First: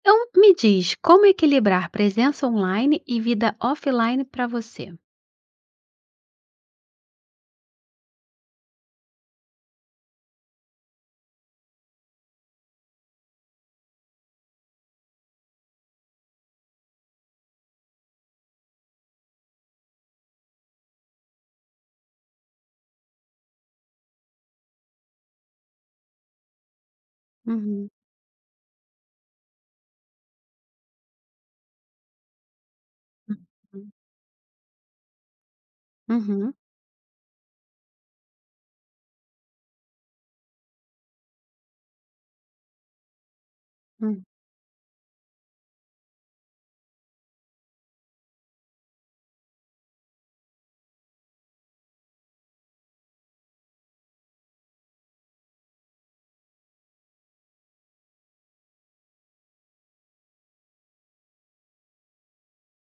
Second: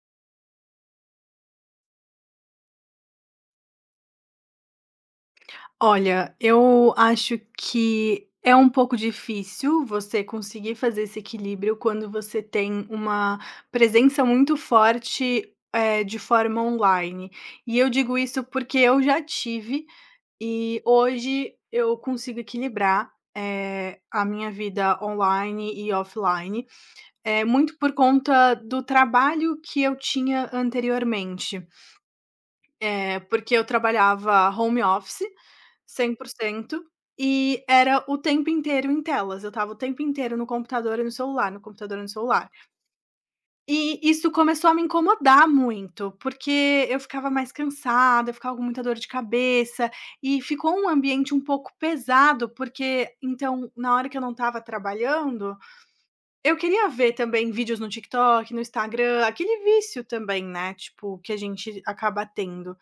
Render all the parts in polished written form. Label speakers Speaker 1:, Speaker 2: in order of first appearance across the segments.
Speaker 1: Então, me diz, como equilibrar presença online e vida offline para você?
Speaker 2: Olha, eu acho que é um pouco difícil você conseguir fazer esse equilíbrio quando você tem uma presença muito forte, de forma online. E eu digo isso porque eu já tive e hoje eu consigo equilibrar, a minha vida online e offline, muito
Speaker 1: Uhum.
Speaker 2: por conta do trabalho que eu tinha anteriormente. Porque eu trabalhava home office cem por
Speaker 1: Uhum.
Speaker 2: cento e era o tempo inteiro em telas, eu estava o tempo inteiro no computador e no celular, no computador e no celular. E
Speaker 1: Uhum.
Speaker 2: isso começou a me incomodar muito, porque eu ficava mais cansada, eu ficava com muita dor de cabeça, e ficou um ambiente um pouco pesado, porque então, na hora que eu não estava trabalhando, eu queria ver também vídeos no TikTok, no Instagram, aquele vício também, né, tipo, que a gente acaba tendo.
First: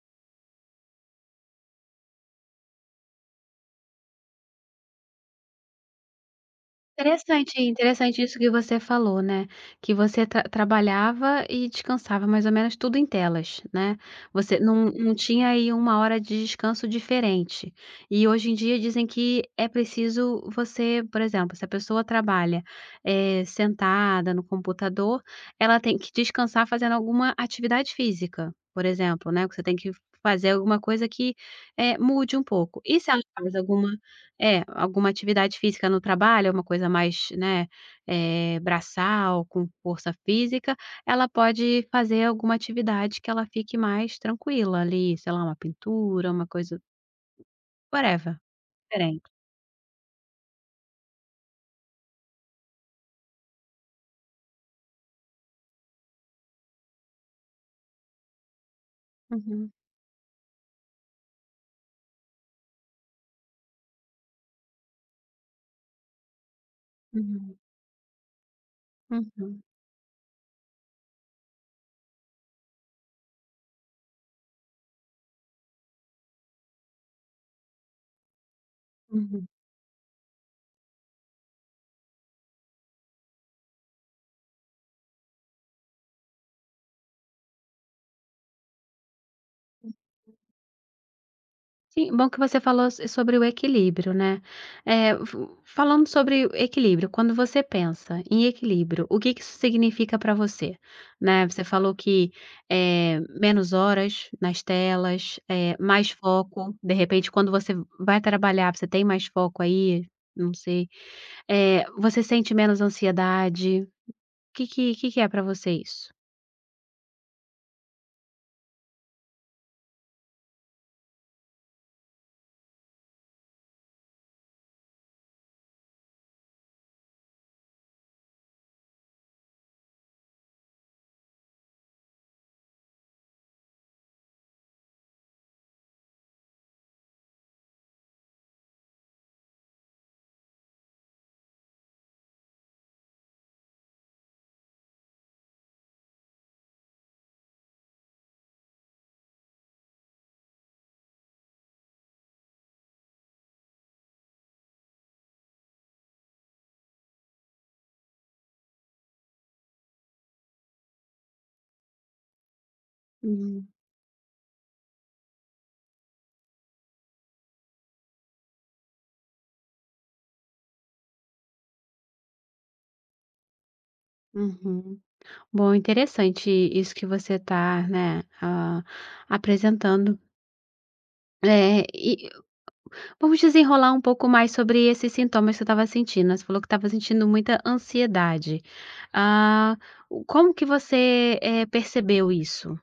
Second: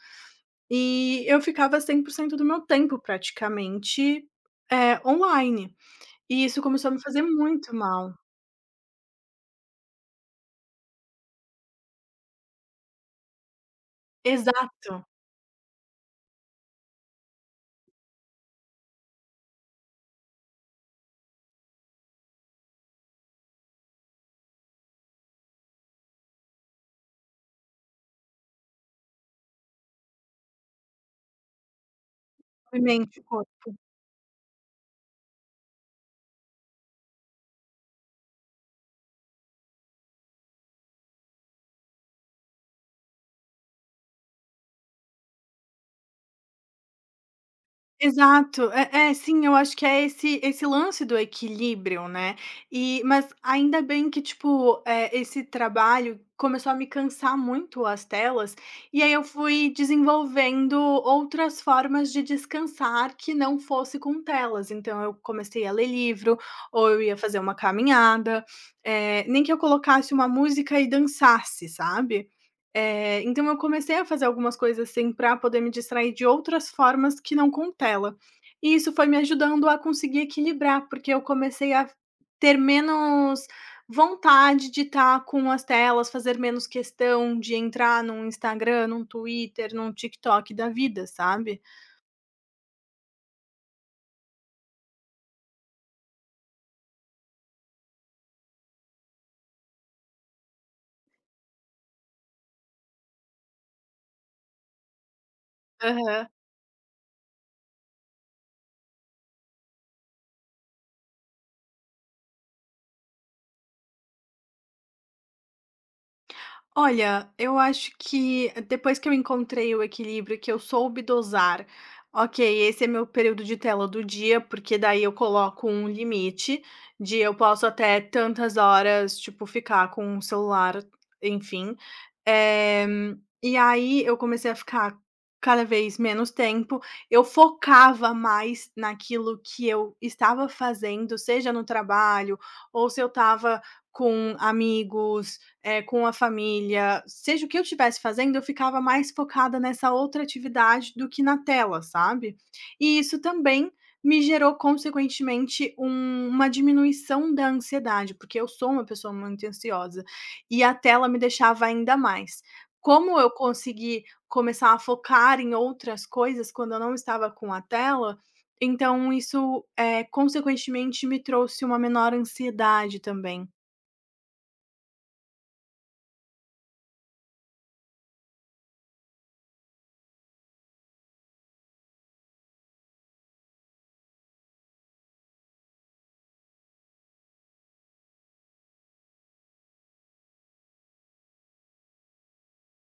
Speaker 2: E eu ficava 100% do meu tempo praticamente, online. E isso começou a me fazer
Speaker 1: Interessante,
Speaker 2: muito mal.
Speaker 1: interessante isso que você falou, né, que você trabalhava e descansava mais ou menos tudo em telas, né, você não
Speaker 2: Exato.
Speaker 1: não tinha aí uma hora de descanso diferente. E hoje em dia dizem que é preciso você, por exemplo, se a pessoa trabalha, sentada no computador, ela tem que descansar fazendo alguma atividade física, por exemplo, né, você tem que fazer alguma coisa que, mude um
Speaker 2: Foi
Speaker 1: pouco. E se
Speaker 2: Mente,
Speaker 1: ela
Speaker 2: foi.
Speaker 1: faz alguma é, alguma atividade física no trabalho, uma coisa mais, né, braçal, com força física, ela pode fazer alguma atividade que ela fique mais tranquila ali, sei lá, uma pintura, uma coisa whatever,
Speaker 2: Exato.
Speaker 1: diferente.
Speaker 2: Sim, eu acho que é esse lance do equilíbrio, né. E mas ainda bem que, tipo, esse trabalho começou a me cansar muito as telas, e aí eu fui
Speaker 1: Uhum,
Speaker 2: desenvolvendo outras formas de descansar que não fosse com telas. Então eu comecei a ler livro, ou eu ia fazer uma
Speaker 1: uhum,
Speaker 2: caminhada, nem que eu
Speaker 1: uhum,
Speaker 2: colocasse uma música e dançasse, sabe? Então eu comecei a fazer algumas coisas, assim, para poder me distrair de outras formas que não com tela. E isso foi me
Speaker 1: uhum.
Speaker 2: ajudando a conseguir equilibrar, porque eu comecei a ter menos vontade de estar com as telas, fazer menos questão de entrar num Instagram, num Twitter, num TikTok da vida, sabe?
Speaker 1: Sim, bom que você falou s sobre o equilíbrio, né. Fu falando sobre o equilíbrio, quando você pensa em equilíbrio, o que que isso significa para você? Né, você falou que, menos horas nas telas, mais foco, de repente quando você vai trabalhar, você tem mais foco aí? Não sei. Eh, você sente menos ansiedade? O que é para você isso?
Speaker 2: Olha, eu acho que depois que eu encontrei o equilíbrio, que eu soube dosar, ok, esse é meu período de tela do dia, porque daí eu coloco um limite de eu posso até tantas horas, tipo, ficar com o celular, enfim. Eh, e aí eu comecei a ficar cada vez menos tempo, eu focava mais naquilo que eu estava fazendo, seja no trabalho ou se eu estava com amigos com a família, seja o que eu estivesse fazendo, eu ficava mais focada nessa outra atividade do que na tela, sabe. E isso também me gerou, consequentemente, uma diminuição da ansiedade, porque eu sou uma pessoa muito ansiosa, e a tela me deixava ainda mais. Como eu
Speaker 1: Hum,
Speaker 2: consegui começar a focar em outras coisas quando eu não estava com a tela, então isso, consequentemente me trouxe uma menor ansiedade também.
Speaker 1: uhum. Bom, interessante isso que você está, né, apresentando. É, e vamos desenrolar um pouco mais sobre esses sintomas que você estava sentindo, né, você falou que estava sentindo muita ansiedade. Ah, o como que você, percebeu isso?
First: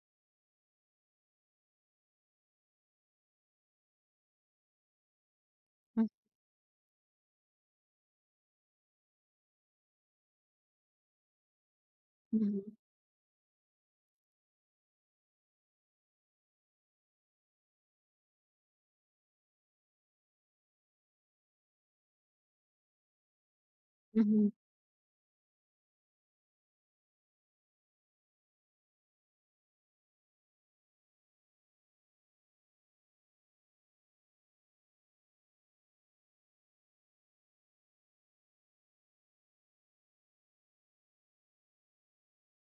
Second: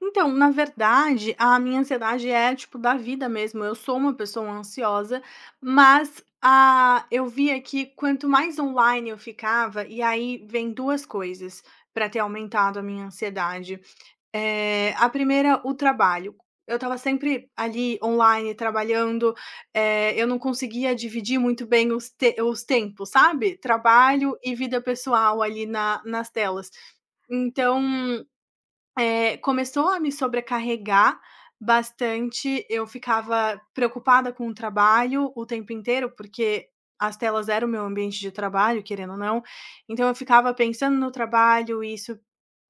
Speaker 2: Então, na verdade, a minha ansiedade é, tipo, da vida mesmo. Eu sou uma pessoa ansiosa, mas, ah, eu via que quanto mais online eu ficava e aí vem 2 coisas para ter
Speaker 1: Uhum,
Speaker 2: aumentado a minha ansiedade. A primeira, o trabalho. Eu estava sempre ali online trabalhando, eu não conseguia dividir muito bem os tempos, sabe? Trabalho
Speaker 1: uhum,
Speaker 2: e vida pessoal ali na nas telas. Então começou a me sobrecarregar bastante, eu ficava preocupada com o trabalho o tempo inteiro, porque as telas eram o meu ambiente de trabalho, querendo ou não, então eu ficava pensando no trabalho e isso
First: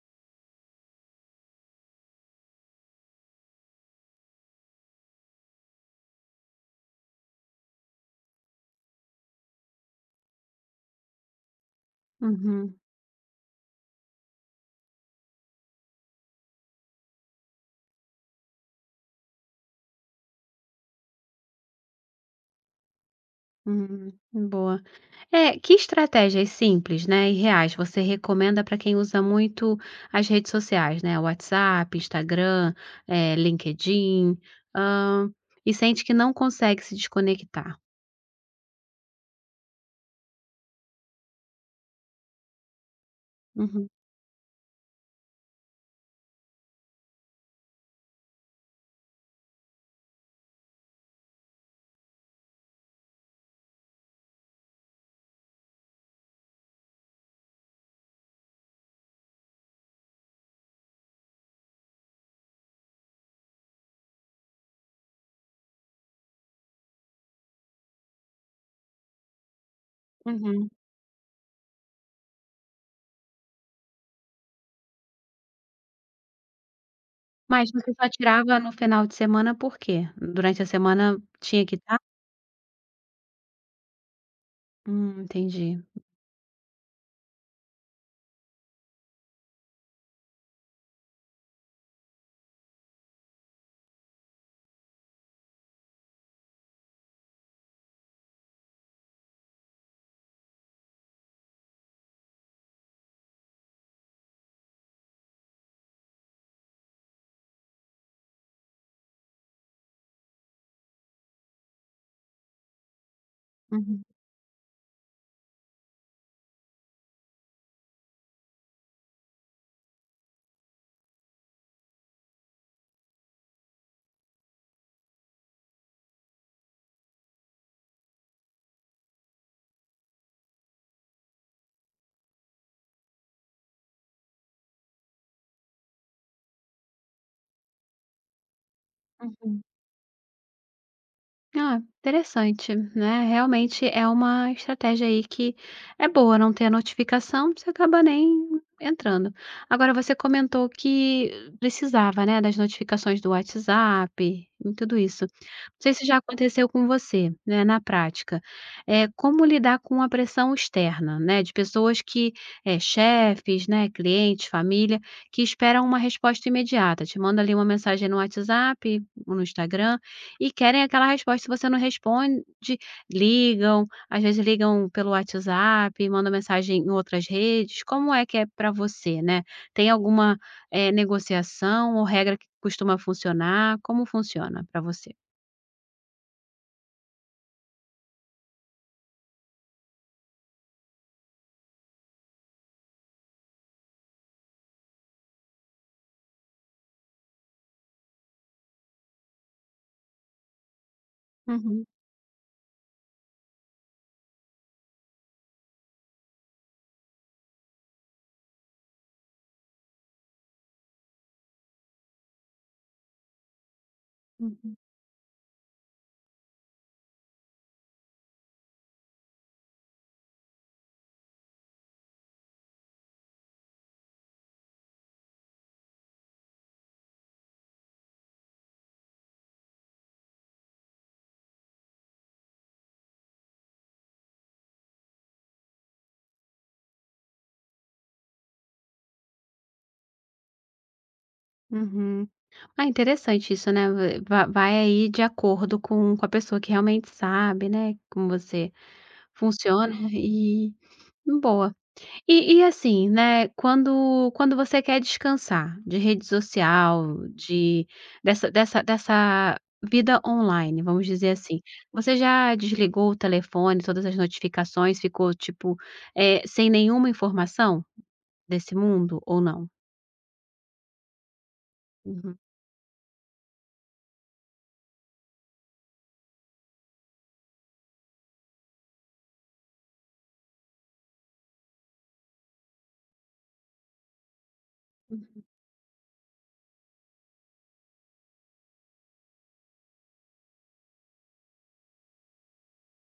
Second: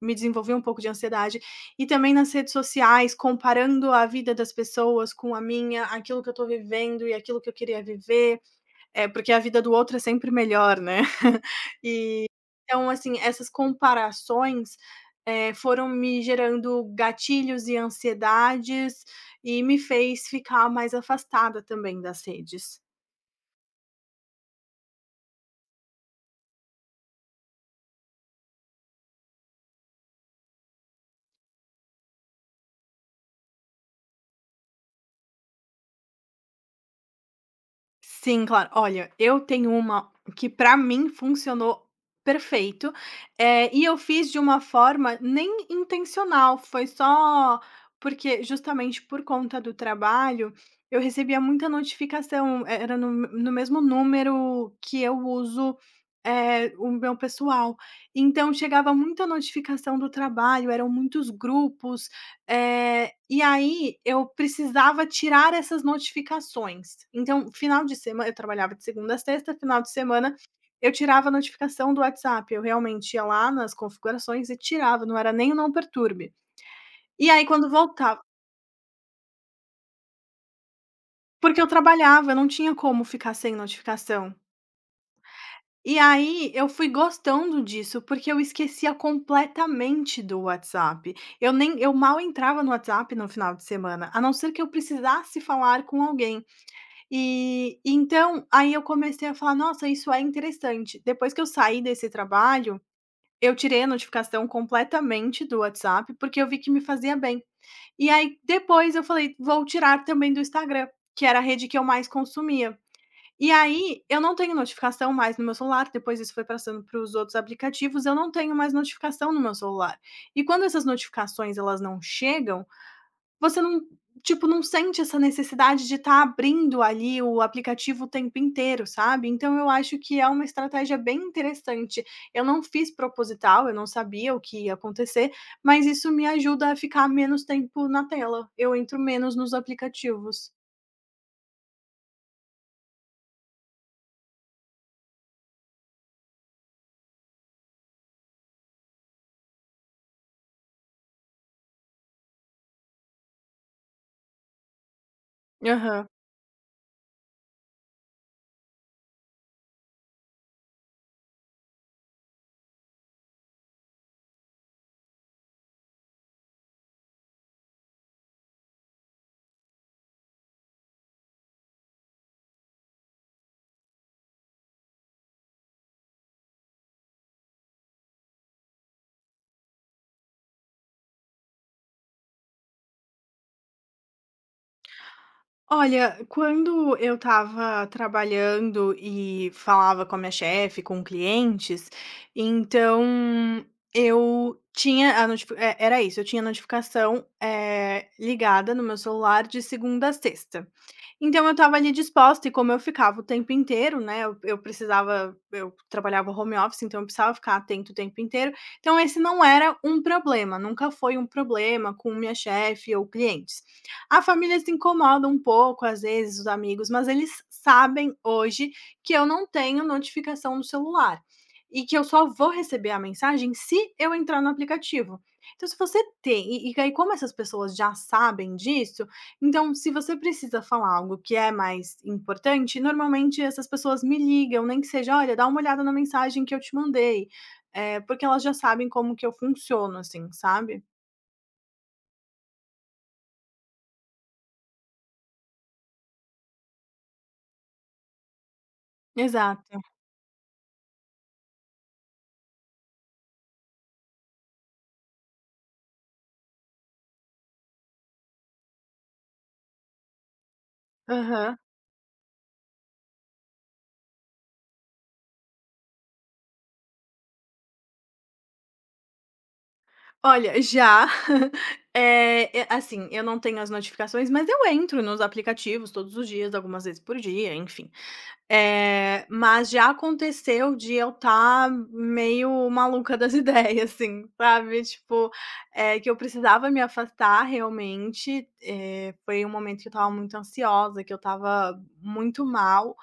Speaker 2: me desenvolveu um pouco de ansiedade. E também nas redes sociais, comparando a vida das pessoas com a minha, aquilo que eu tô vivendo e aquilo que eu queria viver, porque a vida do outro é sempre melhor, né. E
Speaker 1: uhum,
Speaker 2: então, assim, essas comparações, foram me gerando gatilhos e ansiedades, e me fez ficar mais afastada também das redes.
Speaker 1: uhum, boa. É, que estratégias simples, né, e reais você recomenda para quem usa muito as redes sociais, né, WhatsApp, Instagram, LinkedIn, hã, e sente que não consegue se desconectar?
Speaker 2: Sim, claro. Olha, eu tenho uma que para mim funcionou perfeito, e
Speaker 1: Uhum,
Speaker 2: eu fiz de uma forma nem intencional, foi só porque justamente por conta do trabalho, eu recebia muita notificação, era no mesmo número que eu uso, o meu pessoal. Então chegava muita notificação do trabalho, eram muitos grupos e aí eu precisava tirar essas notificações. Então, final de semana eu trabalhava de segunda a sexta, final de semana
Speaker 1: uhum.
Speaker 2: eu tirava a notificação do WhatsApp, eu realmente ia lá nas configurações e tirava, não era nem o não perturbe. E aí quando
Speaker 1: Mas você só
Speaker 2: voltava
Speaker 1: tirava no final de semana por quê? Durante a semana
Speaker 2: porque
Speaker 1: tinha
Speaker 2: eu
Speaker 1: que estar?
Speaker 2: trabalhava, eu não tinha como ficar sem notificação.
Speaker 1: Entendi.
Speaker 2: E aí eu fui gostando disso, porque eu esquecia completamente do WhatsApp. Eu mal entrava no WhatsApp no final de semana, a não ser que eu precisasse falar com alguém. E então, aí eu comecei a falar: "Nossa, isso é interessante". Depois que eu saí desse trabalho, eu tirei a notificação completamente do WhatsApp, porque eu vi que me fazia bem. E aí depois eu falei: "Vou tirar também do Instagram", que era a rede que eu mais consumia. E aí,
Speaker 1: Uhum,
Speaker 2: eu não tenho notificação mais no meu celular, depois isso foi passando para os outros aplicativos, eu não tenho mais notificação no meu celular. E quando essas notificações elas não chegam você não, tipo, não sente essa necessidade de estar abrindo ali o aplicativo o tempo inteiro, sabe. Então eu acho que é uma estratégia bem interessante. Eu não fiz proposital, eu não sabia o que ia acontecer, mas isso me ajuda a ficar menos tempo na tela, eu entro menos nos
Speaker 1: uhum.
Speaker 2: aplicativos.
Speaker 1: Ah, interessante, né, realmente é uma estratégia aí que é boa, não ter a notificação, você acaba nem entrando. Agora você comentou que precisava, né, das notificações do WhatsApp e tudo isso. Não sei se
Speaker 2: Aham.
Speaker 1: já aconteceu com você, né, na prática. É como lidar com a pressão externa, né, de pessoas que, é chefes, né, clientes, família, que esperam uma resposta imediata, te manda ali uma mensagem no WhatsApp ou no Instagram, e querem aquela resposta, se você não responde, ligam, às vezes ligam pelo WhatsApp, mandam mensagem em outras redes. Como é que é para você, né? Tem alguma, negociação ou regra que costuma funcionar? Como funciona para você?
Speaker 2: Olha, quando eu estava trabalhando e falava com a minha chefe, com clientes, então eu tinha a notifi é, era isso, eu tinha a notificação, ligada no meu celular de segunda a sexta. Então eu estava
Speaker 1: Uhum,
Speaker 2: ali disposta e como eu ficava o tempo inteiro, né, eu trabalhava home office, então eu precisava ficar atento o tempo inteiro, então esse não era um problema, nunca foi um problema com minha chefe ou clientes. A família se
Speaker 1: uhum,
Speaker 2: incomoda um pouco, às vezes, os amigos, mas eles sabem hoje que eu não tenho notificação no celular, e que eu só vou receber a mensagem se eu entrar no aplicativo. Então se você tem e aí como essas pessoas já sabem disso, então, se você precisa falar algo que é mais importante, normalmente essas pessoas me ligam, nem que seja, olha, dá uma olhada na mensagem que eu te mandei, porque elas já sabem como que eu funciono, assim, sabe.
Speaker 1: uhum. Ah, interessante isso, né, va vai aí de acordo com a pessoa que realmente sabe, né, como você
Speaker 2: Exato.
Speaker 1: funciona e boa. E assim, né, quando você quer descansar de rede social, de dessa vida online, vamos dizer
Speaker 2: Aham.
Speaker 1: assim, você já desligou o telefone, todas as notificações, ficou, tipo, sem nenhuma informação desse mundo ou não?
Speaker 2: Olha, já,
Speaker 1: Uhum,
Speaker 2: e assim, eu não tenho as notificações, mas eu entro nos aplicativos todos os dias, algumas vezes por dia, enfim. Mas já aconteceu de eu estar meio maluca das ideias, assim, sabe, tipo,
Speaker 1: uhum.
Speaker 2: que eu precisava me afastar realmente, foi um momento que eu estava muito ansiosa, que eu estava muito mal,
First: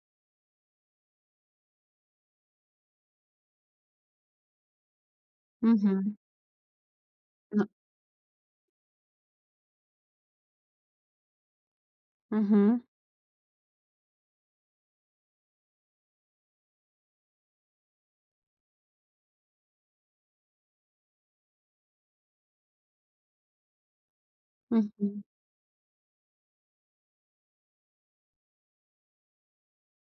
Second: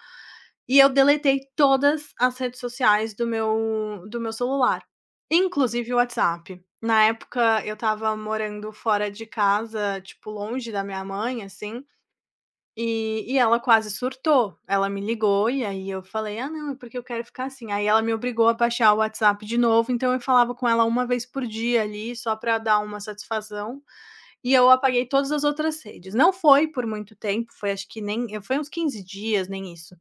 Speaker 2: e eu deletei todas as redes sociais do meu celular, inclusive o
Speaker 1: Uhum.
Speaker 2: WhatsApp. Na época eu estava morando fora de casa, tipo, longe da minha mãe, assim,
Speaker 1: Uhum,
Speaker 2: e ela quase surtou. Ela me ligou e aí eu falei: "Ah, não, é porque eu quero ficar assim". Aí ela me obrigou a baixar o WhatsApp de novo, então eu falava com ela uma vez por dia ali, só para dar uma satisfação, e eu apaguei
Speaker 1: uhum,
Speaker 2: todas as outras redes. Não foi por muito tempo, foi acho que nem foi uns 15 dias, nem isso.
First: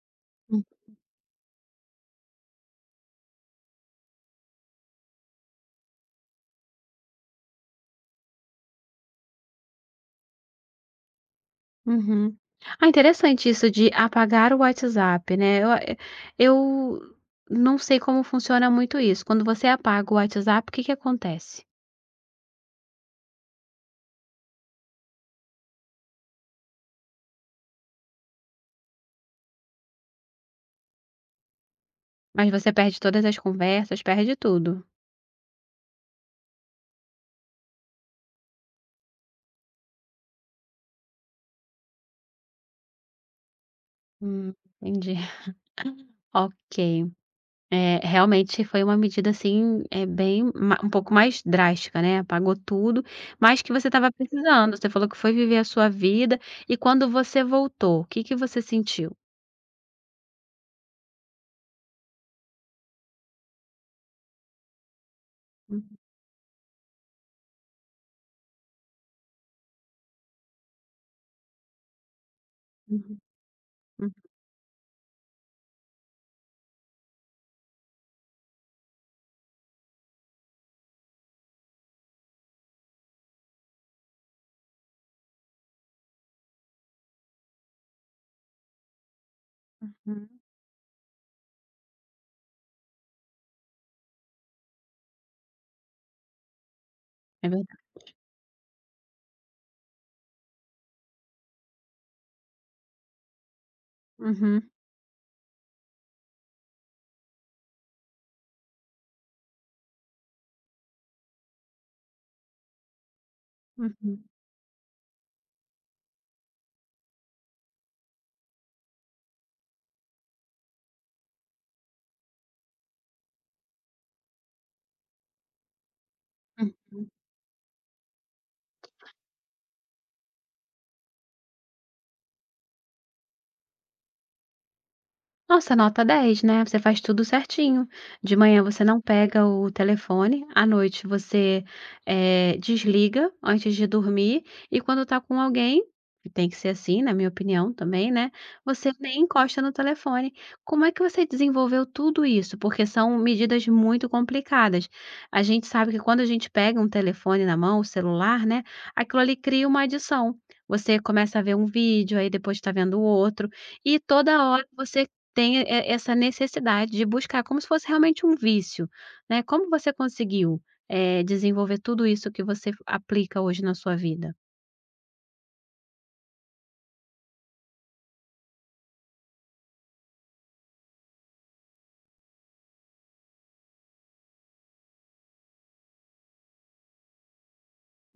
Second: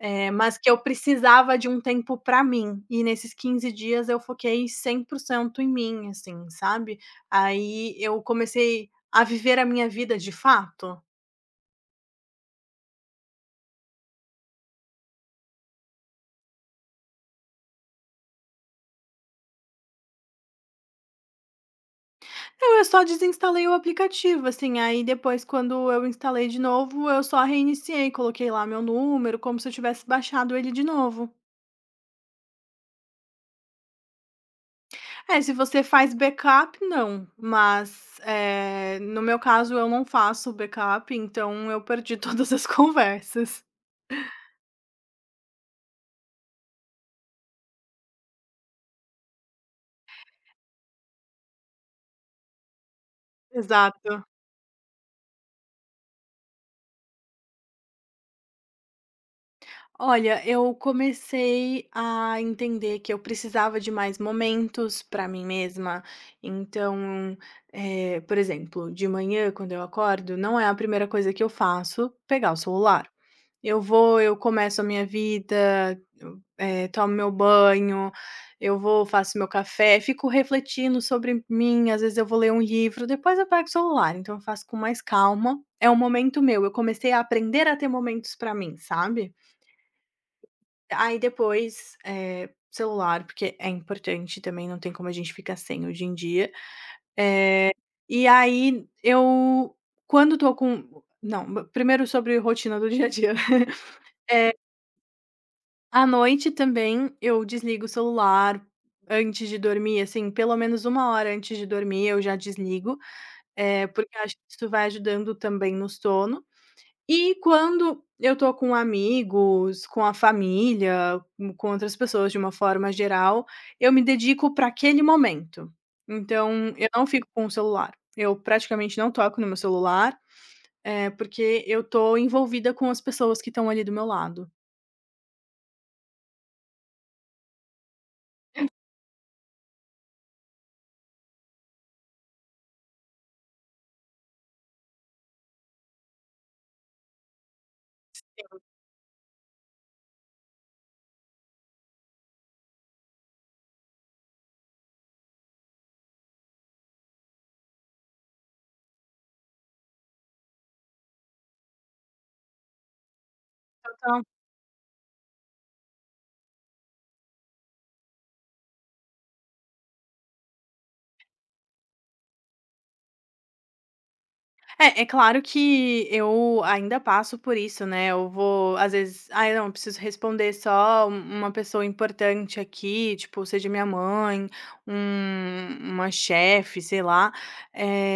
Speaker 2: Mas
Speaker 1: uhum.
Speaker 2: que eu precisava de um tempo para mim, e nesses 15 dias eu foquei 100% em mim, assim, sabe. Aí eu comecei a viver a minha vida de fato.
Speaker 1: Uhum. Ah, interessante isso de apagar o WhatsApp, né. Eu não sei como funciona muito isso. Quando você apaga o WhatsApp, o que que acontece?
Speaker 2: Não, eu só desinstalei o aplicativo, assim, aí depois quando eu instalei de novo, eu só reiniciei, coloquei lá meu número, como se eu tivesse baixado ele de novo.
Speaker 1: Mas você perde todas as conversas, perde tudo?
Speaker 2: É, se você faz backup, não, mas, no meu caso eu não faço backup, então eu perdi todas as conversas.
Speaker 1: Hum, entendi. Ok. É, realmente foi uma medida, assim, é bem ma um pouco mais drástica, né, apagou tudo, mas que você estava
Speaker 2: Exato.
Speaker 1: precisando. Você falou que foi viver a sua vida. E quando você voltou, o que que você sentiu?
Speaker 2: Olha, eu comecei a entender que eu precisava de mais momentos para mim
Speaker 1: Uhum,
Speaker 2: mesma. Então, por exemplo, de manhã, quando eu acordo, não é a primeira coisa que eu faço pegar o celular.
Speaker 1: uhum,
Speaker 2: Eu vou, eu começo a minha vida, eu, tomo meu banho, eu vou, faço meu café, fico refletindo sobre mim. Às vezes eu vou ler um livro, depois eu pego o celular. Então, eu faço com mais calma. É um momento meu. Eu comecei a aprender a ter momentos para mim, sabe?
Speaker 1: uhum,
Speaker 2: Aí depois, celular, porque é importante também, não tem como a gente ficar sem hoje em dia.
Speaker 1: é verdade.
Speaker 2: E aí eu quando tô com não, primeiro sobre rotina do dia a dia.
Speaker 1: Uhum.
Speaker 2: À noite também eu desligo o celular antes de dormir, assim, pelo menos uma hora antes de dormir eu já desligo, porque eu
Speaker 1: Uhum,
Speaker 2: acho que isso vai ajudando também no sono. E quando eu tô com amigos, com a família, com outras pessoas de uma forma geral, eu me dedico para aquele momento. Então, eu não
Speaker 1: uhum.
Speaker 2: fico com o celular. Eu praticamente não toco no meu celular, porque eu tô envolvida com as pessoas que estão ali do meu lado.
Speaker 1: Nossa, nota 10, né, você faz tudo certinho. De manhã você não pega o telefone, à noite você, desliga antes de dormir e quando está com alguém, e tem que ser assim, na minha opinião também, né, você nem encosta no telefone. Como é que você desenvolveu tudo isso? Porque são medidas muito complicadas. A gente sabe que quando a gente pega um telefone na mão, o celular, né, aquilo ali cria uma adição. Você começa a ver um vídeo, aí depois está vendo o outro, e
Speaker 2: Então,
Speaker 1: toda hora você tem essa necessidade de buscar como se fosse realmente um vício, né. Como você conseguiu, desenvolver tudo isso que você aplica hoje na sua vida?
Speaker 2: é claro que eu ainda passo por isso, né, eu vou às vezes: "Ai, não, eu preciso responder só uma pessoa importante aqui", tipo, seja minha mãe, uma chefe, sei lá.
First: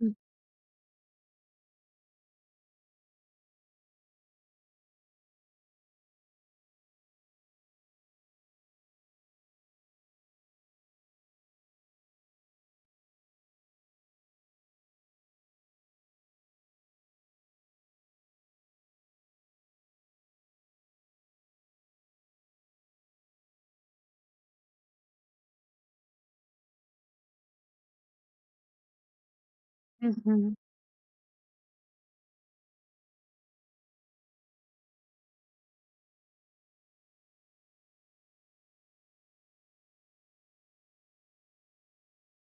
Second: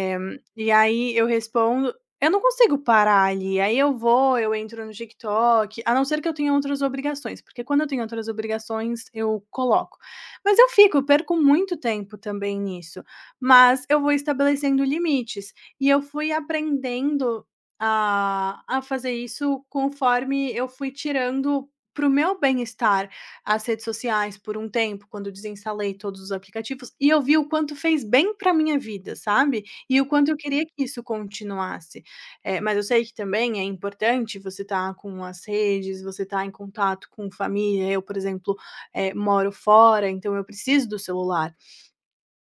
Speaker 1: Hum,
Speaker 2: e aí eu respondo eu não consigo parar ali, aí eu vou, eu entro no TikTok, a não ser que eu tenha outras obrigações, porque quando eu tenho outras obrigações, eu coloco. Mas eu fico, eu perco muito tempo também nisso, mas eu vou estabelecendo limites. E eu fui aprendendo a fazer isso conforme eu fui tirando para o meu bem-estar as redes sociais por um tempo, quando eu desinstalei todos os aplicativos, e eu vi o quanto fez bem para minha vida, sabe, e o quanto eu
Speaker 1: uhum.
Speaker 2: queria que isso continuasse. Mas eu sei que também é importante você estar com as redes, você estar em contato com família. Eu, por exemplo, moro fora, então eu preciso do celular.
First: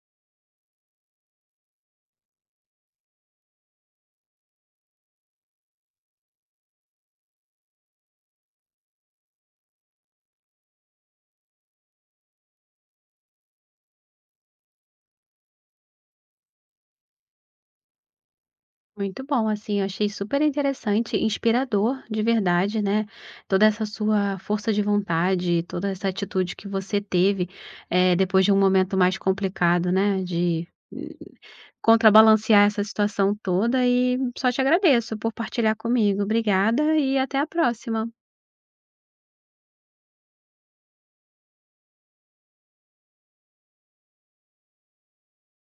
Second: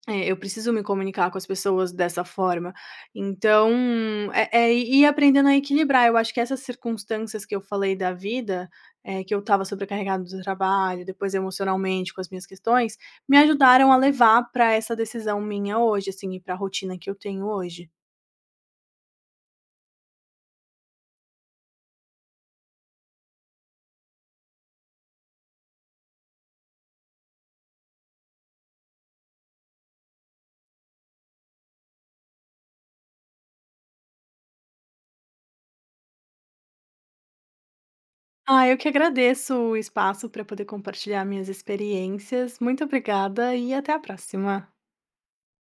Speaker 2: É, eu preciso me comunicar com as pessoas dessa forma. Então, é ir aprendendo a equilibrar. Eu acho que essas circunstâncias que eu falei da vida, que eu estava sobrecarregada do trabalho, depois emocionalmente com as minhas questões, me ajudaram a levar para essa decisão minha hoje, assim, e para a rotina que eu tenho hoje.
Speaker 1: Muito bom, assim, eu achei super interessante, inspirador, de verdade, né, toda essa sua força de vontade, toda essa atitude que você teve, depois de um momento mais complicado, né, de hum, contrabalancear essa situação toda e só te agradeço por partilhar comigo. Obrigada e até a próxima.
Speaker 2: Ah, eu que agradeço o espaço para poder compartilhar minhas experiências. Muito obrigada e até a próxima.